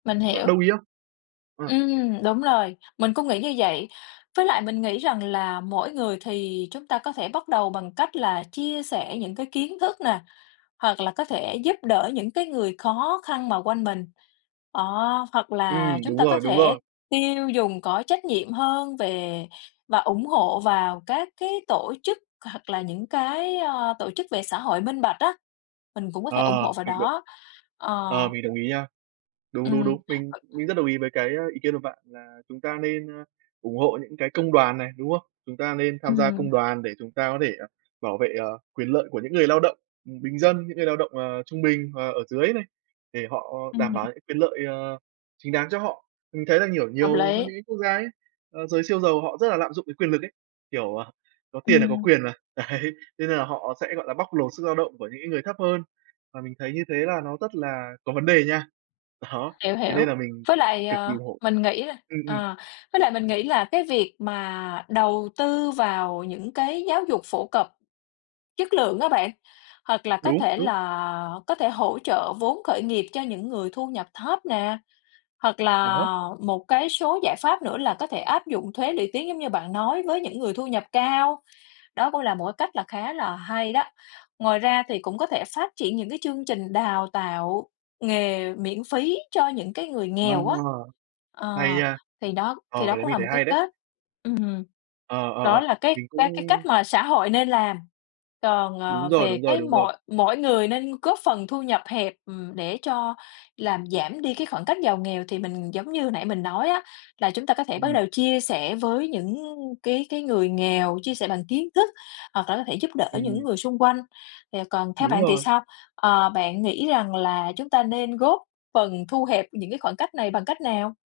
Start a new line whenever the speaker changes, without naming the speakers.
Mình
Bạn
hiểu.
đồng ý không? Ờ.
Ưm, đúng rồi. Mình cũng nghĩ như vậy, với lại mình nghĩ rằng là mỗi người thì chúng ta có thể bắt đầu bằng cách là chia sẻ những cái kiến thức nè, hoặc là có thể giúp đỡ những cái người khó khăn mà quanh mình. Đó, hoặc là
Ừm,
chúng
đúng
ta có
rồi, đúng
thể
rồi.
tiêu dùng có trách nhiệm hơn về và ủng hộ vào các cái tổ chức hoặc là những cái, ơ, tổ chức về xã hội minh bạch á, mình cũng có thể ủng
Ờ,
hộ vào
mình động
đó, ờ.
ờ, mình đồng ý nha. Đúng, đúng,
Ừm.
đúng, mình mình rất đồng ý với cái, a, ý kiến của bạn là chúng ta nên, a, ủng hộ những cái công đoàn này, đúng không? Chúng ta nên tham gia
Ừm.
công đoàn để chúng ta có thể bảo vệ, ờ, quyền lợi của những người lao động, ừm, bình dân, những người lao động, ờ, trung bình và ở dưới này, để họ đảm bảo
Ừm.
những quyền lợi, ờ, chính đáng cho họ. Mình thấy là, kiểu,
Hợp
nhiều có
lý.
những cái quốc gia ấy, ờ, giới siêu giàu họ rất là lạm dụng cái quyền lực ấy, kiểu, ờ, có tiền là có
Ừm.
quyền mà, đấy, thế nên là họ sẽ, gọi là, bóc lột sức lao động của những cái người thấp hơn, và mình thấy như thế là nó rất là có vấn đề nha. Đó,
Hiểu,
thế
hiểu.
nên là mình
Với lại,
cực kỳ
ờ,
ủng hộ
mình nghĩ là
ừm, ừm.
ờ, với lại mình nghĩ là cái việc mà đầu tư vào những cái giáo dục phổ cập chất lượng á bạn, hoặc là có
Đúng,
thể
đúng.
là có thể hỗ trợ vốn khởi nghiệp cho những người thu nhập thấp nè, hoặc
Ờ hớ.
là một cái số giải pháp nữa là có thể áp dụng thuế lũy tiến giống như bạn nói với những người thu nhập cao, đó cũng là một cái cách là khá là hay đó. Ngoài ra thì cũng có thể phát triển những cái chương trình đào tạo nghề miễn phí cho những cái người nghèo
Đúng
á,
rồi. Hay
ờ,
nha.
thì đó
Ờ,
thì đó
cái đấy
cũng
mình
là
thấy
một cái
hay đấy.
cách ừm,
Ờ, ờ,
đó
ờ,
là cái
mình
cái cái
cũng
cách mà xã hội nên làm. Còn,
Đúng
ờ,
rồi,
về
đúng rồi,
cái
đúng rồi.
mỗi mỗi người nên góp phần thu nhập hẹp, ừm, để cho làm giảm đi cái khoảng cách giàu nghèo thì mình giống như nãy mình nói á, là chúng ta có thể bắt
Ừm.
đầu chia sẻ với những cái cái người nghèo, chia sẻ bằng kiến thức hoặc là có thể giúp đỡ
Ừm.
những người xung quanh. Thì, à, còn theo
Đúng
bạn thì
rồi.
sao? Ờ, bạn nghĩ rằng là chúng ta nên góp phần thu hẹp những cái khoảng cách này bằng cách nào?